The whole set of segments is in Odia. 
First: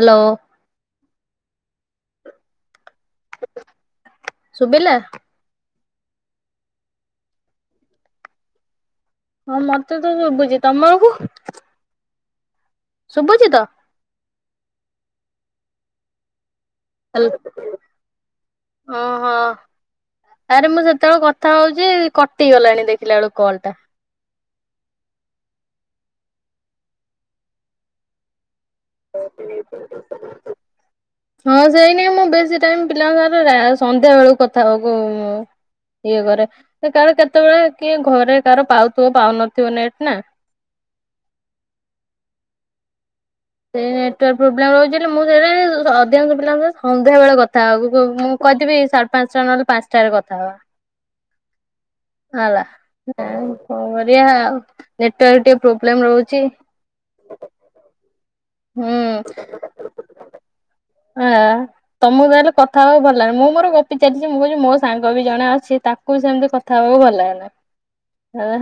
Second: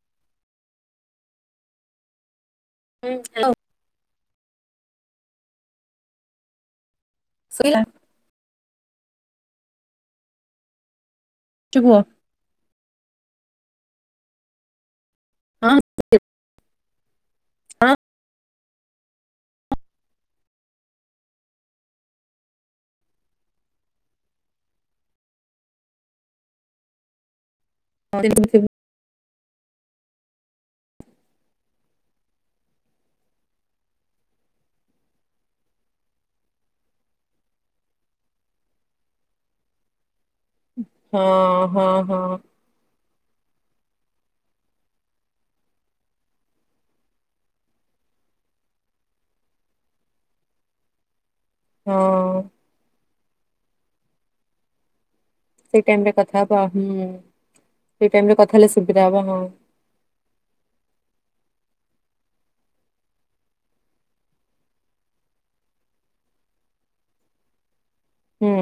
ହାଲୋ। [unintelligible] ଶୁବିଲା। [inaudible] ହଁ ମତେ ତ ଶୁବୁଚି, ତମକୁ? [unintelligible] ଶୁବୁଚି ତ? [unintelligible] ହଁ [unintelligible] ଆରେ ମୁଁ ସେତ--ଳ କଥା ହଉଚି, କଟି ଗଲାଣି ଦେଖିଲା ଳକୁ କଲ୍ ଟା। [unintelligible] [inaudible] ହଁ ସେଇ, ମୁଁ ବେଶୀ ଟାଇମ୍ ପିଲାଙ୍କ ସାଙ୍ଗରେ ରା ସନ୍ଧ୍ୟା ବେଳକୁ କଥା ହବା କୁ ଇଏ କରେ, କାହାର କେତେବେଳେ କିଏ ଘରେ କାହାର ପାଉଥିବ ପାଉନଥିବ ନେଟ୍ ନା। ହଁ ହଁ ହଁ। ସେଇ ନେଟୱାର୍କ ପ୍ରୋବ୍ଲେମ୍ ରହୁଚି ବୋଲି। ମୁଁ ସେ ଅଧିକାଂଶ ପିଲା ସନ୍ଧ୍ୟାବେଳେ କଥା ମୁଁ କହିଥିବି ପାଞ୍ଚ୍ ଟା ନହେଲେ ପାନ୍‌ଷ୍ଟା ରେ କଥା ହବା। ହଁ [unintelligible] ସେଇ ପୃବ୍ଲେମ୍ ଟାଇମରେ କଥା ରଉଚି। ହବା ହୁଁ, ସେଇ ଟାଇମ୍ ରେ ହୁଁ ଆ ତମକୁ ଆଲୋ କଥା ହବା ଭଲ ଲାଚେ ମୁଁ ମୋର ଗପି ଚାଲିଚି ମୁଁ କହୁଚି ମୋ ସାଙ୍ଗ ବି ଜଣେ ଅଛି ତାକୁ ତା ସେମିତି କଥା ହବାକୁ ଭଲ ଲାଗେନା। ହୁଁ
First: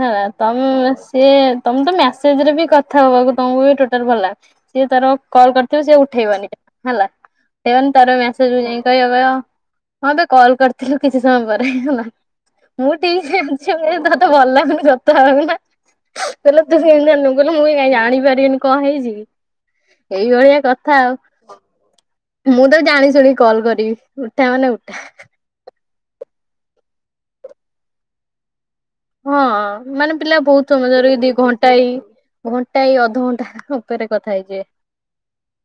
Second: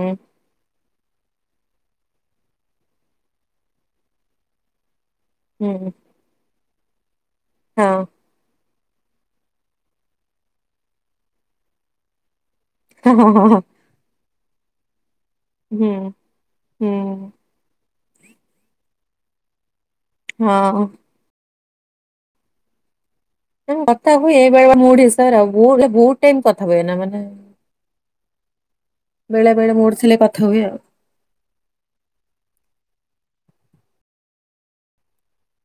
ସିଏ ତମେ ତ ମେସେଜ ରେ ବି କଥା ହବାକୁ ତମକୁ ବି ଟୋଟାଲ ଭଲ ସିଏ ତାର କଲ୍ କରିଥିବ ହୁଁ ସିଏ ଉଠେଇବନି ହେଲା ହଁ ହେବନି ତାର ହେଠୁ ଯାଇଁ କହିବ କଇହ ମତେ କଲ୍ କରିଥିଲୁ କିଛି ସମୟ ପରେ ହେଲା। ମୁଁ ହଁ ଠିକ୍ ହଁ ସେ ହଁ ହଁ ଜାଣିଚି ତତେ ଭଲ ଲାଗୁନି କଥା ହବା ପାଇଁନା ହୁଁ କଇଲେ ତୁ ହୁଁ କିଛି ଜାଣିନୁ। କଇଲେ ମୁଇ କାଇଁ ଜାଣିପାରିବିନି କଆଁ ହେଇଚି କି ଏଇଭଳିଆ ହଁ କଥା ଆଉ ମୁଁ ତ ଜାଣି ଶୁଣି କଲ୍ କରିବି କଥା ହୁଏ ଉଠା ବେଳେ ମାନେ ବେଳେ ଉଠା ମୁଡ୍‌ ହିସାବରେ ଆଉ ମୁଁ ଟିକେ ବହୁତ ଟାଇମ କଥା ହୁଏ ନା ମାନେ ହଁ ବେଳେ ବେଳେ ମୁଡ୍ ମାନେ ଥିଲେ ପିଲା କଥା ହୁଏ ଆଉ ବହୁତ ସମୟ ଧର ଦି ଘଣ୍ଟା ଘଣ୍ଟାଇ ଘଣ୍ଟାଇ ଅଧଘଣ୍ଟା ଉପରେ କଥା ହେଇଯିବେ।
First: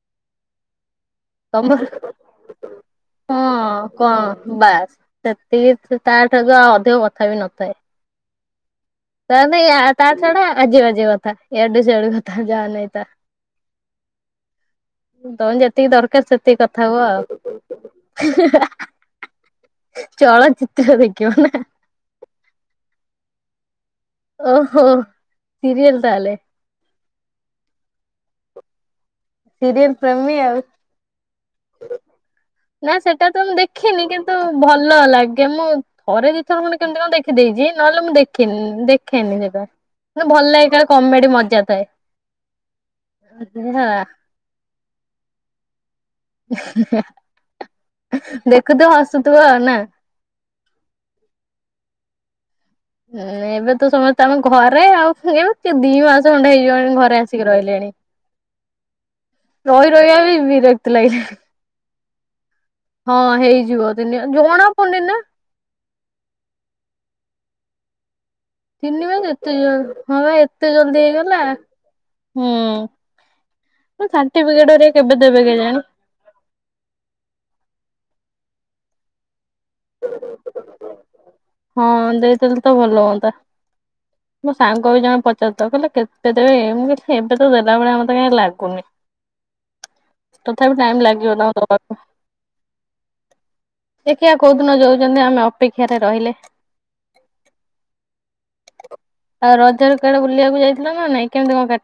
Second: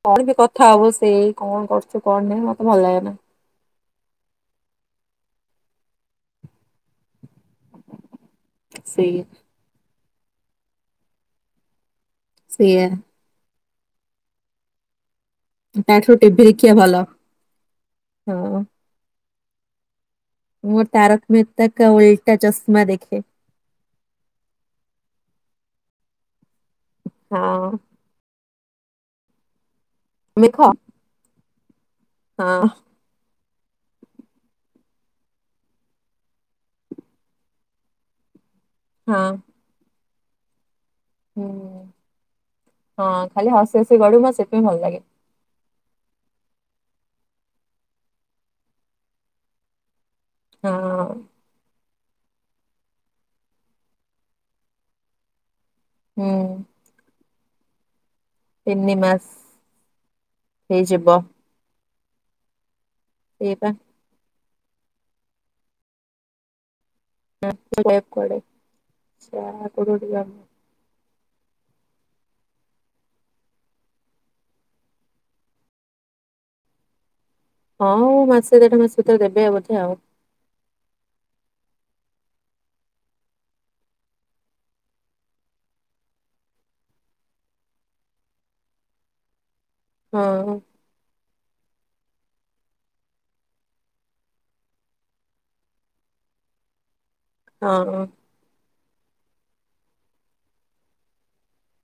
କଣ ବି କଥା ହବ ସେଏ କଣ ତମର କରୁଚୁ କଣ ନାହି ମତେ ଭଲ ଲାଗେ ନା। ହଁ କଣ ବାସ୍ ସେତିକି ତା ଠାରୁ ଆଉ ଅଧିକ କଥା ବି ନଥାଏ। ସେଇ ତା ତା ଛଡା ଆଜ୍ୟ ବାଜ୍ୟ କଥା ୟାଡୁ ସେଆଡୁ କଥା ଯାହା ସେଇଆ ନାଇଁ ତା। ତମେ ଯେତିକି ତାଠାରୁ ଦରକାର ଟିଭି ସେତିକି ଦେଖିବା କଥା ହୁଅ ଭଲ ଆଉ ହଁ ଚଳଚିତ୍ର ଦେଖିବ ନା। କରବୁ ଏଇଟା ଚଶମା ଦେଖେ। ଓହୋ ସିରିଏଲ ତାହେଲେ। ହଁ। ସିରିଏଲ୍ ପ୍ରେମି ମେଘ ଆଉ ହଁ। ନା ସେଟା ତ ମୁଁ ଦେଖିନି କିନ୍ତୁ ଭଲ ଲାଗେ ମୁଁ ଥରେ ଦୁଇଥର ମାନେ କେମିତି କଣ ଦେଖିଦେଇଚି ନହେଲେ ମୁଁ ଦେଖେନି ହଁ ଦେଖେନି ସେଟା ଭଲ ଲାଗେ କା କମେଡି ମଜା ଥାଏ ହୁଁ। ହଁ ଖାଲି ହସି ହେଲା। ହସି ଗଡୁ ସେଥିପାଇଁ ଭଲ ଲାଗେ। ଦେଖୁଥିବ ହସୁଥିବ ଆଉ ନା। ହଁ। ଏ ଏବେ ତ ସମସ୍ତେ ଆମ ଘରେ ଆଉ ଖେଳିବ କିଏ ଦିଇ ମାସ ହୁଁ ଖଣ୍ଡେ ହେଇଯିବଣି ଘରେ ଆସି ଆସିକି ରହିଲେଣି ତିନି ମାସ। ରହି ରହିବା ବି ବିରକ୍ତ ହେଇଯିବ ଲାଗିଲାଣି। ହଁ ଏଇବା ହେଇଯିବ ଦିନି ଜଣା ପଡ଼ନି ନା। ହଁ ତମେ କୁଆଡ଼େ ତିନି ମାସ ଏତେ ଜ ହଁ ଏତେ ଜଲଦି ହେଇଗଲା ହୁଁ। ମୋ ସାର୍ଟିଫିକେଟ ହେରିକା କେବେ ଦେବେ କେଇଜାଣି। ହଁ ମାସେ ଦେଢ ମାସେ ଭିତରେ ଦେବେ ବୋଧେ ଆଉ ହଁ ଦେଇଦେଲେ ତ ଭଲ ହୁଅନ୍ତା। ମୋ ସାଙ୍ଗ ବି ଜଣେ ପଚାରୁ ଥିଲେକହିଲେ କେତେ ଦେବେ ମୁଁ କହିଲି ଏବେ ତ ଦେଲା ଭଳିଆ ମତେ କାହିଁ ଲାଗୁନି। ହଁ ତଥାପି ଟାଇମ ଲାଗିିବ ତାଙ୍କୁ ଦବାକୁ। ଦେଖିିଆ କୋଉ ଦିନ ଦୋଉଚନ୍ତି ଆମେ ଅପେକ୍ଷାରେ ରହିଲେ। ହଁ ହଁ। ଆଉ ରଜରେ କୁଆଡେ ବୁଲିବାକୁଯାଇଥିଲ ନା ନାଇଁ କେମିତି କଅଁ କା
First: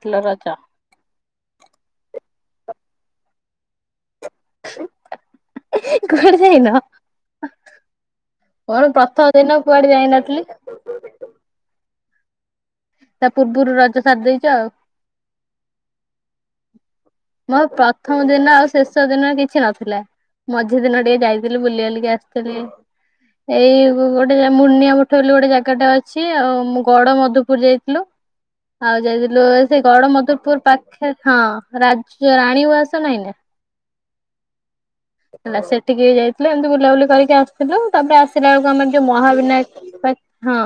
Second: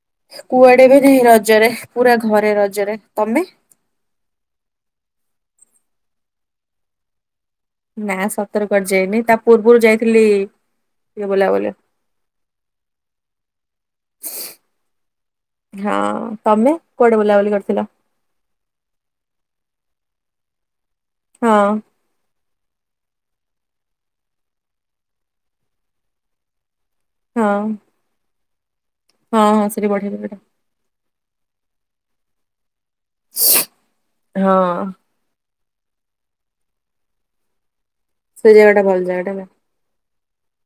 କୁଆଡେ ବି ନାହିଁ ରଜରେ ପୁରା ଘରେ ରଜରେ ତମେ? କୁଆଡେ ଯାଇନ। ନା ସତରେ ମୋର କୁଆଡେ ଯାଇନି ପ୍ରଥମ ତା ଦିନ ପୂର୍ବରୁ କୁଆଡେ ଯାଇଥିଲି ଯାଇନଥିଲି ଇଏ ବୁଲା ବୁଲି ତା ପୂର୍ବରୁ ରଜ ସାରି ଦେଇଛ ଆଉ। ହଁ ତମେ କୁଆଡେ ବୁଲାବୁଲି ମୋ କରିଥିଲ? ପ୍ରଥମ ଦିନ ଆଉ ଶେଷ ଦିନ କିଛି ନଥିଲା ମଝି ଦିନ ଟିକେ ହଁ ଯାଇଥିଲି ବୁଲି ବାଲିକି ଆସି କେରେ ଏଇ ଗୋଟେ ମୁର୍ନିଆ ମୁଠ ବୋଲି ଗୋଟେ ଜାଗାଟା ଅଛି ଆଉ ମୁଁ ବଡ ମଧୁପୁର ହଁ। ଯାଇଥିଲୁ ଆଉ ହଁ ଯାଇଥିଲୁ ହଁ ସେ ସେଠି ବଢିଆ ଜାଗାଟା। ଗଡମଧୁପୁର ପା ଖେ ହଁ ରାଯା ରାଣୀ ଉଆସ ନାହିଁ ନା? ହଁ। ହେଲା ସେଠିକି ବି ଯାଇଥିଲେ ଏମିତି ବୁଲାବୁଲି କରିକି ଆସିଥିଲୁ ତାପରେ ସେ ଆସିଲା ବେଳକୁ ଜାଗାଟା ଆମର ଭଲ ଯୋଉ ଜାଗାଟା ନା। ମହାବିନାୟକ ପାକ୍ ହଁ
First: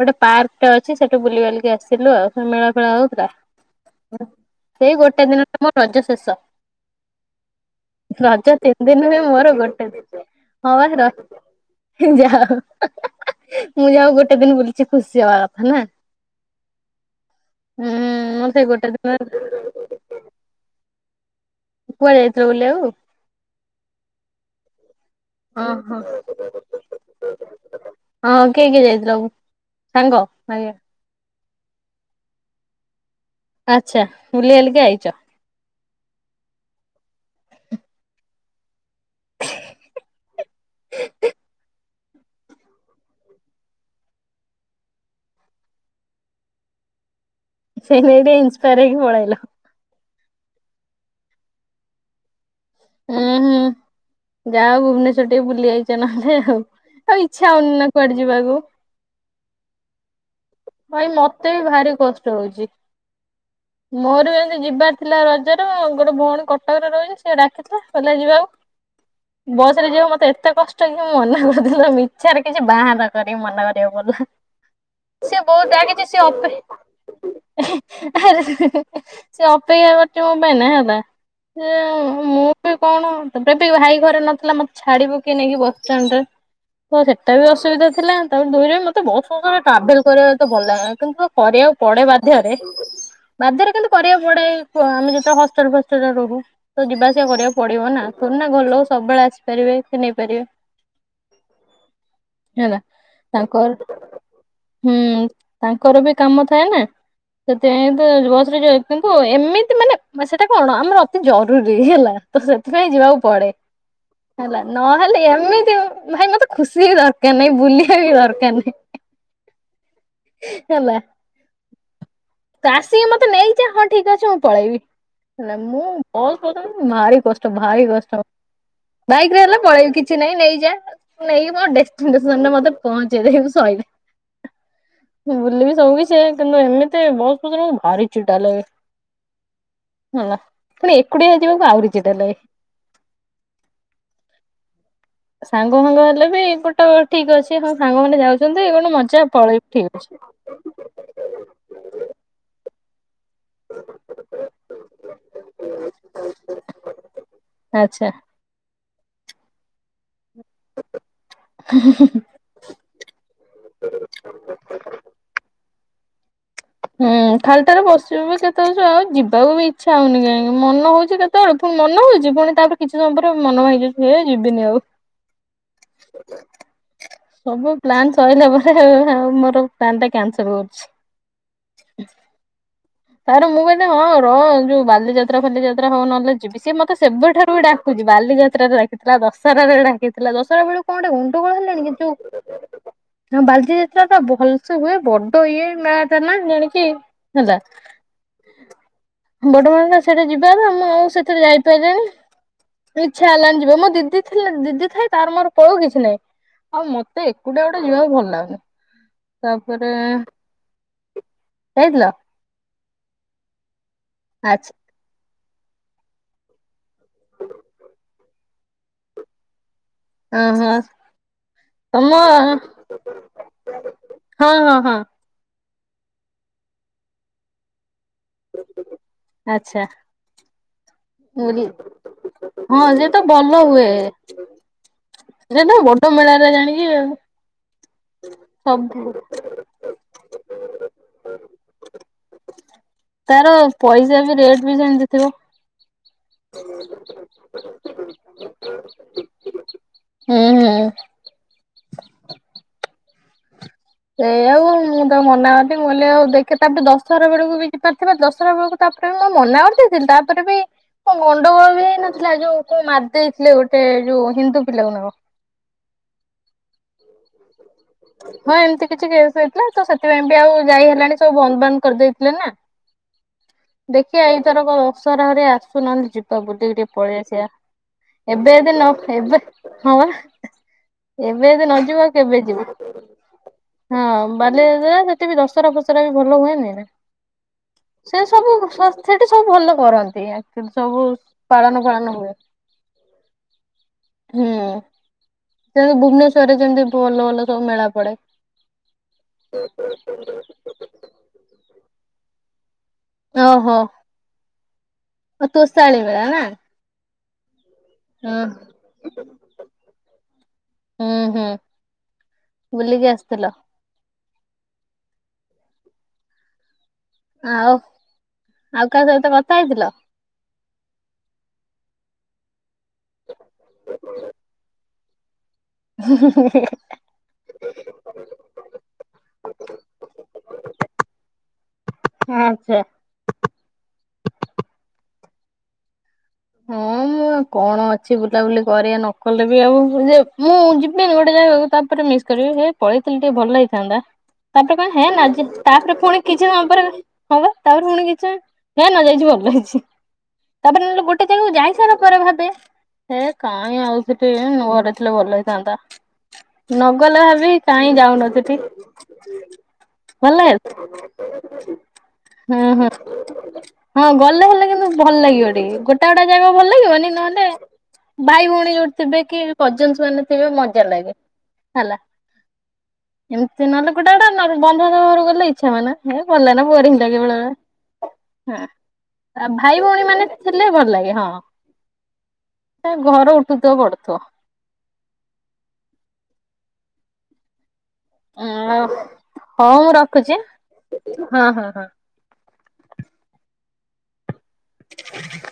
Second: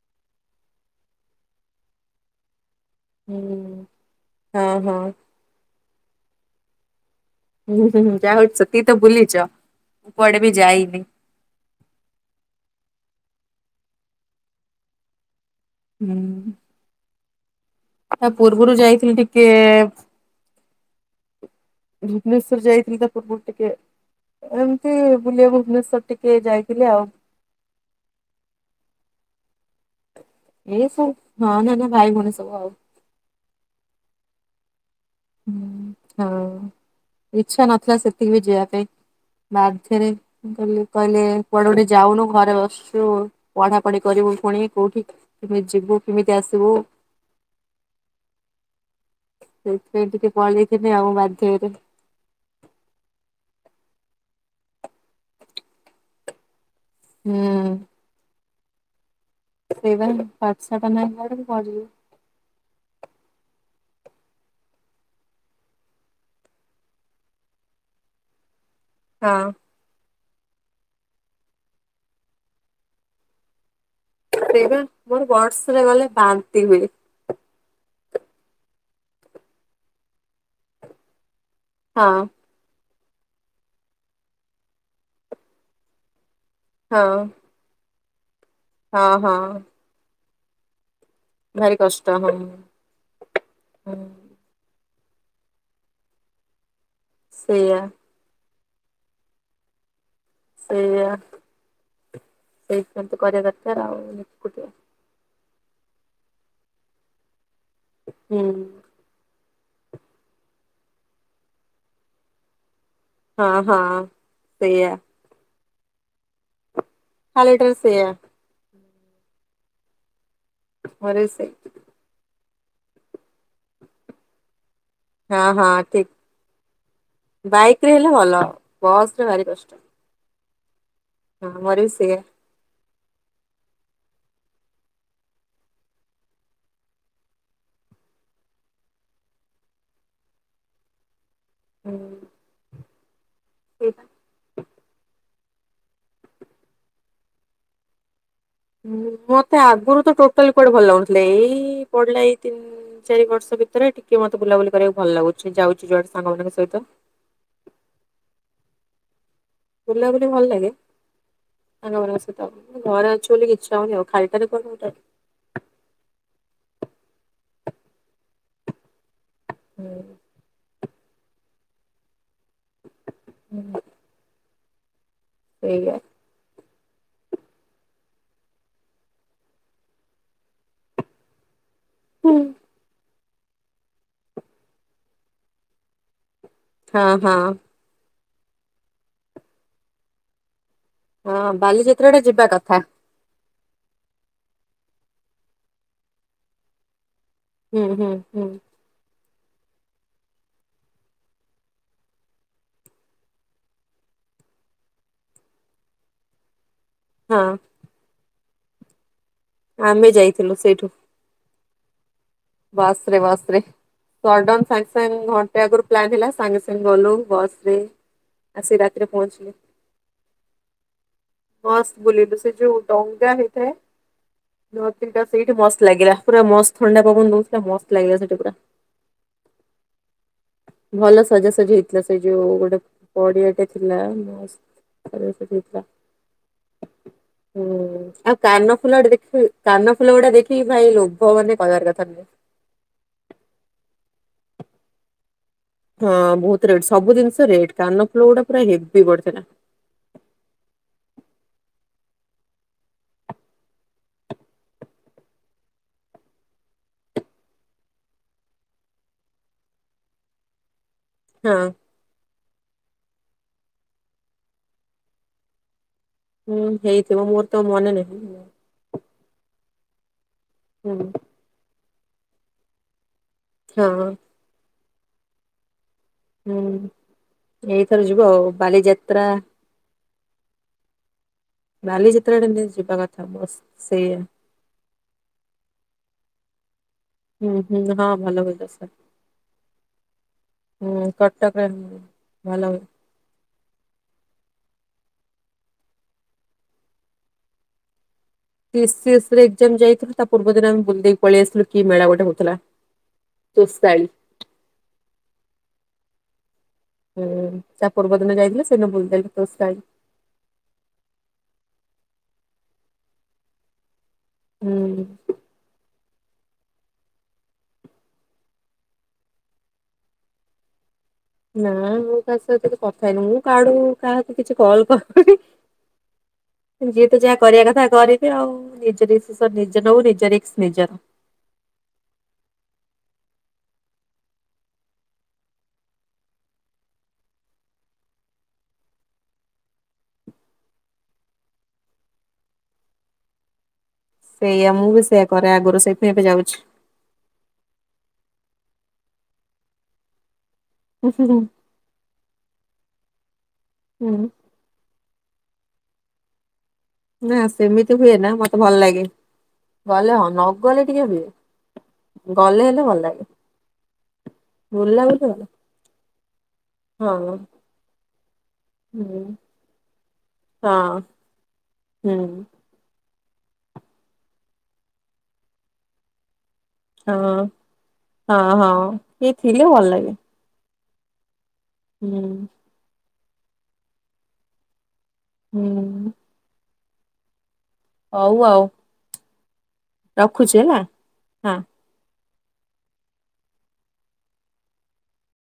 ଗୋଟେ ପାର୍କ ଟା ଅଛି ସେଠୁ ବୁଲ ବଲିକି ଆସିଲୁ ଆଉ ସେ ମେଳା ଫେଳା ଆଉ ହୁଁ। [unintelligible] ହଁ ସେଇ ହଁ ଗୋଟେ ଦିନରେ ମ ରଜ ଶେଷ। ହୁଁ ହୁଁ ହୁଁ ଯାହା ହଉ ରଜ ସେତିକି ତିନି ତ ଦିନ ହୁଏ ବୁଲିଛ ମୋର ଗୋଟେ ମୁଁ ଦିନ କୁଆଡେ ବି ହଁ ଯାଇନି। କିରା ଯାହାହେଉ ମୁଁ ଯାଉ ଗୋଟେ ଦିନ ବୁଲିଚି ଖୁସି ହବା କଥା ନା ହୁଁ। ହୁଁ ତା ମୋର ସେଇ ପୂର୍ବରୁ ଗୋଟେ ଦିନ ଯାଇଥିଲି ଟିକେ କୁଆଡେ ଯାଇଥିଲ ଭୁବନେଶ୍ଵର ବୁଲିବାକୁ? ଯାଇଥିଲି ତ ପୂର୍ବରୁ ଟିକେ ଏମିତି ବୁଲିବା ଓହୋ ଭୁବନେଶ୍ଵର ଟିକେ ଯାଇଥିଲି ଆଉ। ହଁ କିଏ କିଏ ଯାଇଥିଲ? ସାଙ୍ଗ ଭା ଏସୁ ନନ ଦ ଭାଇ ଭଉଣୀ ସବୁ ଆଉ। ଆଛା ବୁଲି ବାଲିକି ଆଇଚ? ହୁଁ ହଁ ଇଚ୍ଛା ନଥିଲା ସେତିକି ବି ଯିବା ପାଇଁ ବାଧ୍ୟରେ କହିଲି କହିଲେ କୁଆଡେ କୁଟେ ଯାଉନୁ ଘରେ ବସଚୁ ପଢା ପଢି କରିବୁ ପୁଣି କୋଉଠି କେମି ଯିବୁ କେମିତି ଆସିବୁ? ସେ ସେଇଠି ଇନ୍ସପାୟାର ହେଇକି ପଳାଇଲ। ସେଇଥିପାଇଁ ଟିକେ ପଳେଇଥିଲେ ଆଉ ବାଧ୍ୟରେ। ହୁଁ ମୁ ଯାହୋଉ ଭୁବନେଶ୍ଵର ଟିକେ ବୁଲି ଆଇଚ ନହେଲେ ତ ଇଚ୍ଛା ହୁଁ। ହଉନି ନା କୁଆଡେ ଯିବାକୁ ସେଇବା ବର୍ଷା ଟା ନାହିଁ ଭାଇ କୁଆଡେ ମତେ ବି ପଳେଇଲି। ଭାରି କଷ୍ଟ ହଉଚି। ମୋର ଏମିତି ଯିବାର ଥିଲା ରଜରେ ଗୋଟେ ଭଉଣୀ କଟକରେ ରହୁଚି ସେ ଡାକି ଥିଲା ଚାଲଯିବା ହଁ ବସ ତ ଯିବା ମତେ ଏତେ କଷ୍ଟ କି ମନା କରଦେଲି ମିଛରେ କିଛି ବାହାନା କରିିକି ମନା କରିବାକୁ ପଡିଲା। ସେଇବା ମୋର ସିଏ ବସ୍ ବହୁତ ରେ ଡାକିଚି ଗଲେ ସିଏ ଅପେ ବାନ୍ତି ହୁଏ। ସେ ଅପେକ୍ଷା କରଚି ମୋ ପାଇଁ ନା ହେଲା ସିଏ ହଁ। ତେ କଣ ତପରେ ତ ଏଭାଇ ଘରେ ନଥିଲା ମୋତେ ଛାଡିବ କିଏ ନେଇକି ବସଷ୍ଟାଣ୍ଡ ରେ। ତ ହଁ ସେଟା ବି ଅସୁବିଧା ଥିଲା ତା ଦୁଇରେ ମତେ ହଁ ବହୁ ହଁ ସମୟେ ଟ୍ରାଭେଲ କରିବା ଏତେ ଭଲ ଲାଗେନା କିନ୍ତୁ କରିବାକୁ ଭାରି ପଡେ କଷ୍ଟ ହଁ ବାଧ୍ୟରେ ହଁ। ବାଧ୍ୟରେ କିନ୍ତୁ କରିବା ପଡେ ସେ ଆମେ ଯେତେବେଳେ ହଷ୍ଟେଲରେ ଫଷ୍ଟେଲରେ ରହୁ ତ ଯିବା ଆସିବା କରିବାକୁ ସେଇଆ ପଡିବ ନା? ତୋମାନେ ଘର ଲୋକ ସବୁବେଳେ ଆସିପାରିବେ କି ନେଇପାରିବେ। ସେଇଆ ହେଲା। ସେଟଥି ପାଇ କରିବା ତାଙ୍କର ଦରକାର ଆଉ ଏକୁଟିଆ ହୁଁ ତାଙ୍କର ବି କାମ ଥାଏ ନା ସେଥିପାଇଁ ତ ହୁଁ। ବ୍ରସ ରେ ଯାଏ କିନ୍ତୁ ଏମିତି ମାନେ ମା ସେଟା କଣ ଆମର ଅତି ଜରୁରୀ ହେଲା ତ ସେଥିପାଇଁ ଯିବାକୁ ପଡେ ହଁ ହଁ ହେଲା ସେଇଆ ନହେଲେ ଏମିତି ଭାଇ ମତେ ଖୁସି ର କାନାଇଁ ଖାଲିଟାରେ ବୁଲିବା ସେଇଆ ବି ଦରକାର ନାହିଁ। ହେଲା ମୋର ବି ସେଇ ତ ଆସିକି ମତେ ନେଇଚ ହଁ ଠିକ ଅଛି ମୁଁ ପଳେଇବି। ହଁ ହେଲା ହଁ ମୁଁ ଠିକ। ବସ ଗଲେ ଭାରି କଷ୍ଟ ବାଇକ ଭାରି ରେ ହେଲେ କଷ୍ଟ ଭଲ ବସ ରେ ବାଇକରେ ଭାରି ହେଲେ କଷ୍ଟ ପଳେଇ କିଛି ନାଇଁ ନେଇଯା ହଁ ନେଇକି ମୋ ମୋର ବି ସେଇଆ। ଡେଷ୍ଟିନେସନରେ ମତେ ପହଞ୍ଚେଇଦେ ଶଇଲ ବୁଲିବି ସବ କିିଛି କିନ୍ତୁ ଏମିତି ବସରେ ଗଲେ ଭାରି ଚିଟା ଲାଗେ। ହଁବା ଖଲି ଏକୁଟିଆ ଯିବାକୁ ଆହୁରି ଚିଡା ଲାଗେ। ଏକା ସାଙ୍ଗ ଫାଙ୍ଗ ହେଲେ ବି ପେଟ ଠିକ ଅଛି ହଁ ସାଙ୍ଗ ମାନେ ଯାଉ ଚନ୍ତି ଏଇ କଣ ମଜା ମତେ ପଳେଇବି ଆଗରୁ ଠିକ୍ ତ ଅଛି। ଟୋଟାଲି କୁଆଡେ ଭଲ ଲାଗୁଥିଲେ ଏଇ ପଢିଲା ଏଇ ତିନି ଚାରି ବର୍ଷ ଭିତରେ ଟିକେ ମତେ ବୁଲାବୁଲି କରିବାକୁ ଭଲ ଲାଗୁଛି ଯାଉଛି ଯୁଆଡେ ସାଙ୍ଗମାନଙ୍କ ସହିତ। ଆଛା। ବୁଲା ବୁଲି ଭଲ ଲାଗେ? ସାଙ୍ଗ ମାନଙ୍କ ସହିତ। ତ ମୁଁ ଘରେ ଅଛି ବୋଲି ଇଚ୍ଛା ହଉନି ଆଉ ଖାଲଟାରେ କଣ? ହୁଁ ଖାଲିଟାରେ ବସିବ ବି କେତେଛୁ ଆଉ ଯିବାକୁ ବି ଇଚ୍ଛା ହୁଁ ହଉନି କାହିଁକି ମନ ହଉଚି କେତ୍ ତର ଫୁଣି ମନ ହଉଚି ପୁଣି ତାପରେ କିଛି ସମୟ ପରେ ମନ ଭାଙ୍ଗିଯାଉଚି ଏ ଯିବିନି ଆଉ। ସେଇଆ ସବୁ ପ୍ଲାନ୍ ସଇଲା ପରେ ଆଉ ମୋର ପ୍ଲାନ୍ ଟା କ୍ୟାନସଲ୍ କରୁଛି। ହ ହୁଁ। ତାପରେ ମୁଁ କହିଲେ ହଁ ରହ ଯୋଉ ବାଲିଯାତ୍ରା ଫାଲି ଯାତ୍ରା ହଉ ନହେଲେ ଯିବି। ସିଏ ମତେ ହଁ ହଁ ସେବେଠାରୁ ଡା କହୁଚି। ବାଲିଯାତ୍ରାରେ ଡକିଥିଲା। ଦଶହରାରେ ବି ଡାକିଥିଲା। ଦଶହରା ବେଳୁକ୍ କଣ ଗୋଟେ ଗଣ୍ଡଗୋଳ ହଁ ହେଲାଣି କି ବାଲିଯାତ୍ରା ଯୋଉ ଟା ଯିବା କଥା ହଁ ବାଲଜି ଯାତ୍ରାଟା ଭଲସେ ହୁଏ। ବଡ ଇଏ ମେଳାଟା ନା ଜାଣିକି ହେଲା। ହୁଁ ହୁଁ ହୁଁ। ବଡବାବା ସେଇଟା ଯିବା ନା ମୁଁ ଆଉ ସେଥିରେ ଯାଇପାରିଲିଣି। ଇଚ୍ଛା ହେଲାନି ଯିବାକୁ। ମୋ ଦିଦି ଥିଲା ଦିଦି ଥାଇ ତାର ମୋର ପଳଉ କିଛି ନାହିଁ। ଆଉ ମତ୍ ତେ ହଁ ଏକୁଟିଆ ଗୋଟେ ଯିବାକୁ ଭଲ ଲାଗୁନି। ତାପରେ ଆମେ ଯାଇଥିଲୁ ସେଇଠୁ ଯାଇଥିଲ? ବସ୍ ରେ ବସ୍ ରେ ସଡନ୍ ଆଚ୍ଛା ସାଙ୍ଗ ସାଙ୍ଗେ ଘଣ୍ଟେ ଆଗରୁ ପ୍ଲାନ୍ ହେଲା ସାଙ୍ଗେ ସାଙ୍ଗେ ଗଲୁ ବସ୍ ରେ ଆ ସେ ରାତିରେ ପହଞ୍ଚିଲି। ଆଁ ହାଁ। ମସ୍ତ ବୁଲିଲୁ ସେ ଯୋଉ ଟଙ୍ଗା ହେଇଥାଏ ହଁ ହଁ ନ ହଁ ତିନଟା। ସେଇଠି ମସ୍ତ ଲାଗିଲା। ପୁରା ମସ୍ତ ଥଣ୍ଡା ପବନ ଦଉଥିଲା। ମସ୍ତ ଲାଗିଲା ସେଠି। ପୁରା। ଆଚ୍ଛା। ଭଲ ସଜାସଜି ହେଇଥିଲା ସେ ଯୋଉ ଗୋଟେ ହଁ ସେ ତ ଭଲ ପଡିଆଟେ ଥିଲା। ମସ୍ତ୍ ତାପରେ ସେଇଠି ସେଟା ବଡ ମେଳାରେ ଜାଣି ହୁଁ ଆଉ କାନ ଫୁଲ ସବୁ ଗୋଟେ ଦେଖୁ କାନ ଫୁଲ ଗୁଡା ଦେଖ୍। କି ଭାଇ ଲୋଭ ମାନେ କହିବାର କଥା ନୁହେଁ। ତାର ପଇସା ବି ରେଟ୍ ବି ସେମିତି ଥିବ। ହଁ ବହୁତ ରେଟ ସବୁ ଜିନିଷ ରେଟ୍ କାନ ଫୁଲ ଗୁଡା ପୁରା ହେବି ବଢିଥିଲା। ହୁଁ ହୁଁ। ସେଇ ଆଉ ମୁଁ ତାକୁ ମନା ଅନ୍ତି ମୁଁହେଲେ ଆଉ ଦେଖେ ତାପରେ ଦଶହରା ବେଳକୁ ବି ଯାଇପାରିଥିବା ଦଶହରା ବେଳୁକୁ ତାପରେ ମୁଁ ମନା [unintelligible] ଥିଲି ତାପରେ ବି କଁ ହଁ ଗଣ୍ଡଗୋଳ ବି ହେଇ ନଥିଲା ଯୋଉ କେ ମାରି ଦେଇଥିଲେ ଗୋଟେ ଯୋଉ ହିନ୍ଦୁ ପିଲା କୁ ନା କଣ? ହୁଁ ହେଇଥିବ ମୋର ତ ମନେ ନାହିଁ। ହ ଏମତି କିଛି କେସ୍ ହେଇଥିଲା ତ ସେଥିପାଇଁ ବି ଆଉ ଯାଇ ହୁଁ ହେଲାଣି ସବୁ ବନ୍ଦ ବାନ୍ଦ କରିଦେଇଥିଲେ ନା। ହଁ। ଦେଖିଆ ଏଇଥରକ ଦଶହରା ହେରିଆ ଆସୁ ନହେଲେ ଯିବ୍ ତାକ ବୁଲଦେଇକି ହୁଁ ଟିକେ ପଳେଇ ଆସିଆ। ଏଇଥର ଯିବ ଆଉ ଏବେ ଅଦି ନ ବାଲିଯାତ୍ରା ଏବେ ହଁ ବା ଏବେ ଯଦି ନ ଯିବ? କୁଆଡେ ଯଦି ଯିବା କଥା ଉଫ୍ ସେଇଆ ବାଲିଯାତ୍ରା ସେଠି ବି ଦଶହରା ଫସରା ବି ଭଲ ହୁଏନି ନା। ହୁଁ ହୁଁ ହଁ ସେ ଭଲ ସବୁ ହୁଏ ଦଶହରା। ସ୍ୱାସ୍ଥ୍ୟଟି ସବୁ ଭଲ କରନ୍ତି। ସବୁ ହୁଁ କଟକରେ ପାଳନ ହୁଁ। ଫାଳନ ହୁଏ। ଭଲ ହୁଏ। ହୁଁ ସେମତି ଭୁବନେଶ୍ଵରରେ ଯେମତି ଭଲ ଭଲ ସବୁ ମେଳା ପଡେ। ଟି ସି ଏସ୍ ରେ ଏକ୍ଜାମ୍ ଯାଇଥିଲୁ ତା ପୂର୍ବ ଦିନ ଆମେ ବୁଲଦେଇକି ପଳେଇ ଆସିଲୁ କି ମେଳା ଗୋଟେ ହଉଥିଲା। ଓହୋ ତୋଷାଳି ତୋଷାଳୀ ମେଳା ନା? ହୁଁ ତା ପୂର୍ବ ଦିନ ହଁ ଯାଇଥିଲେ ସେଦିନ ବୁଲିବାଲିକି ବାସ୍ ଆଇଲି। ହୁଁ ହୁଁ ବୁଲିକି ଆସଥିଲ? ହୁଁ। ଆଉ ଆଉ କାହା ସହିତ କଥା ହେଇଥିଲ? ନା ମୁଁ କାହା ସହିତ ତ କଥା ହେଇନି ମୁଁ କାଡୁ କାହାକୁ କିଛି କଲ କରୁନି। ହଁ ଯିଏ ତ ଯାହା କରିବା କଥା କରିବି ଆଉ। ନିଜର ଦିଶିସନ୍ ନିଜେ ନେବୁ ନିଜ ରିଷ୍କ୍ ନିଜର। ହଁ ଆଛା। ହଁ ମୁଁ କଣ ଅଛି ବୁଲାବୁଲି କରିବା ନ କଲେ ବି ଆଉ ମୁଁ ଯିବିନି ଗୋଟେ ଜାଗାକୁ ତା ମିସ୍ କରିବି ହେ ପଳେଇଥିଲି ଟିକେ ଭଲ ଲାଗିଥାନ୍ତା। ସେଇଆ ତାପରେ କଣ ମୁଁ ବି ହେ ସେଇଆ ନା କରେ ଆଗରୁ ତାପରେ ସେଇଥିପାଇଁ ଏବେ ପୁଣି କିଛି ଯାଉଛି। ସମୟ ପରେ ହଁ, ବା ତାପରେ ପୁଣି କିଛି ହେ ନ ଯାଇଛି ଭଲ ଲାଗଛି। ତାପରେ ହୁଁ ହୁଁ ଇ ସାରା ପରେ ଭାବେ ହେ କାଇଁ ଆଉ ସେଠି ହୁଁ ନ ଘରେ ଥିଲେ ଭଲ ହେଇଥାନ୍ତା। ନଗଲେ ନା ଭାବି କାହିଁ ସେମିତି ହୁଏ ନା ଯାଉନଥିଲି ମତେ ଭଲ ଲାଗେ। ଗଲେ ହଁ ନ ଭଲ ଗଲେ ଟିକେ ହୁଏ ହଁ ଗଲେ ହେଲେ ହଁ ଭଲ ଲାଗେ ହଁ ଗଲେ ଭଲ କିନ୍ତୁ ଭଲ ଲାଗିବ ଟିକେ ଗୋ ଏତେ ଗଟା ଜାଗକ ଭଲ ଲାଗିବନି ହଁ। ନହେଲେ ଭାଇ ଭଉଣୀ ହୁଁ ଥେ କି କଜନ ମାନେ ଥିବେ ମଜା ହଁ ଲାଗେ ହେଲା। ହୁଁ ଏମିତି ନହଲେଟେ ଗଟେ ବନ୍ଧ ଘର ଗଲେ ଇଚ୍ଛା ହାନ ନା। ହେ ଗଲେ ନା ବୋରିଂ ଲାଗେ ହଁ ହଁ ବେଳେବେଳେ ହଁ କିଏ ହଁ ଥିଲେ ଭଲ ଭାଇ ଭଉଣୀ ଲାଗେ ମାନେ ଲେ ଭଲ ଲାଗେ ହଁ ହୁଁ ଘର ଉଠୁଥିବ ପଡୁଥିବ। ହୁଁ ହଉ ଆଉ। ହଁ ମୁଁ ରଖୁଛି ହଁ ହଁ ହଁ [unintelligible]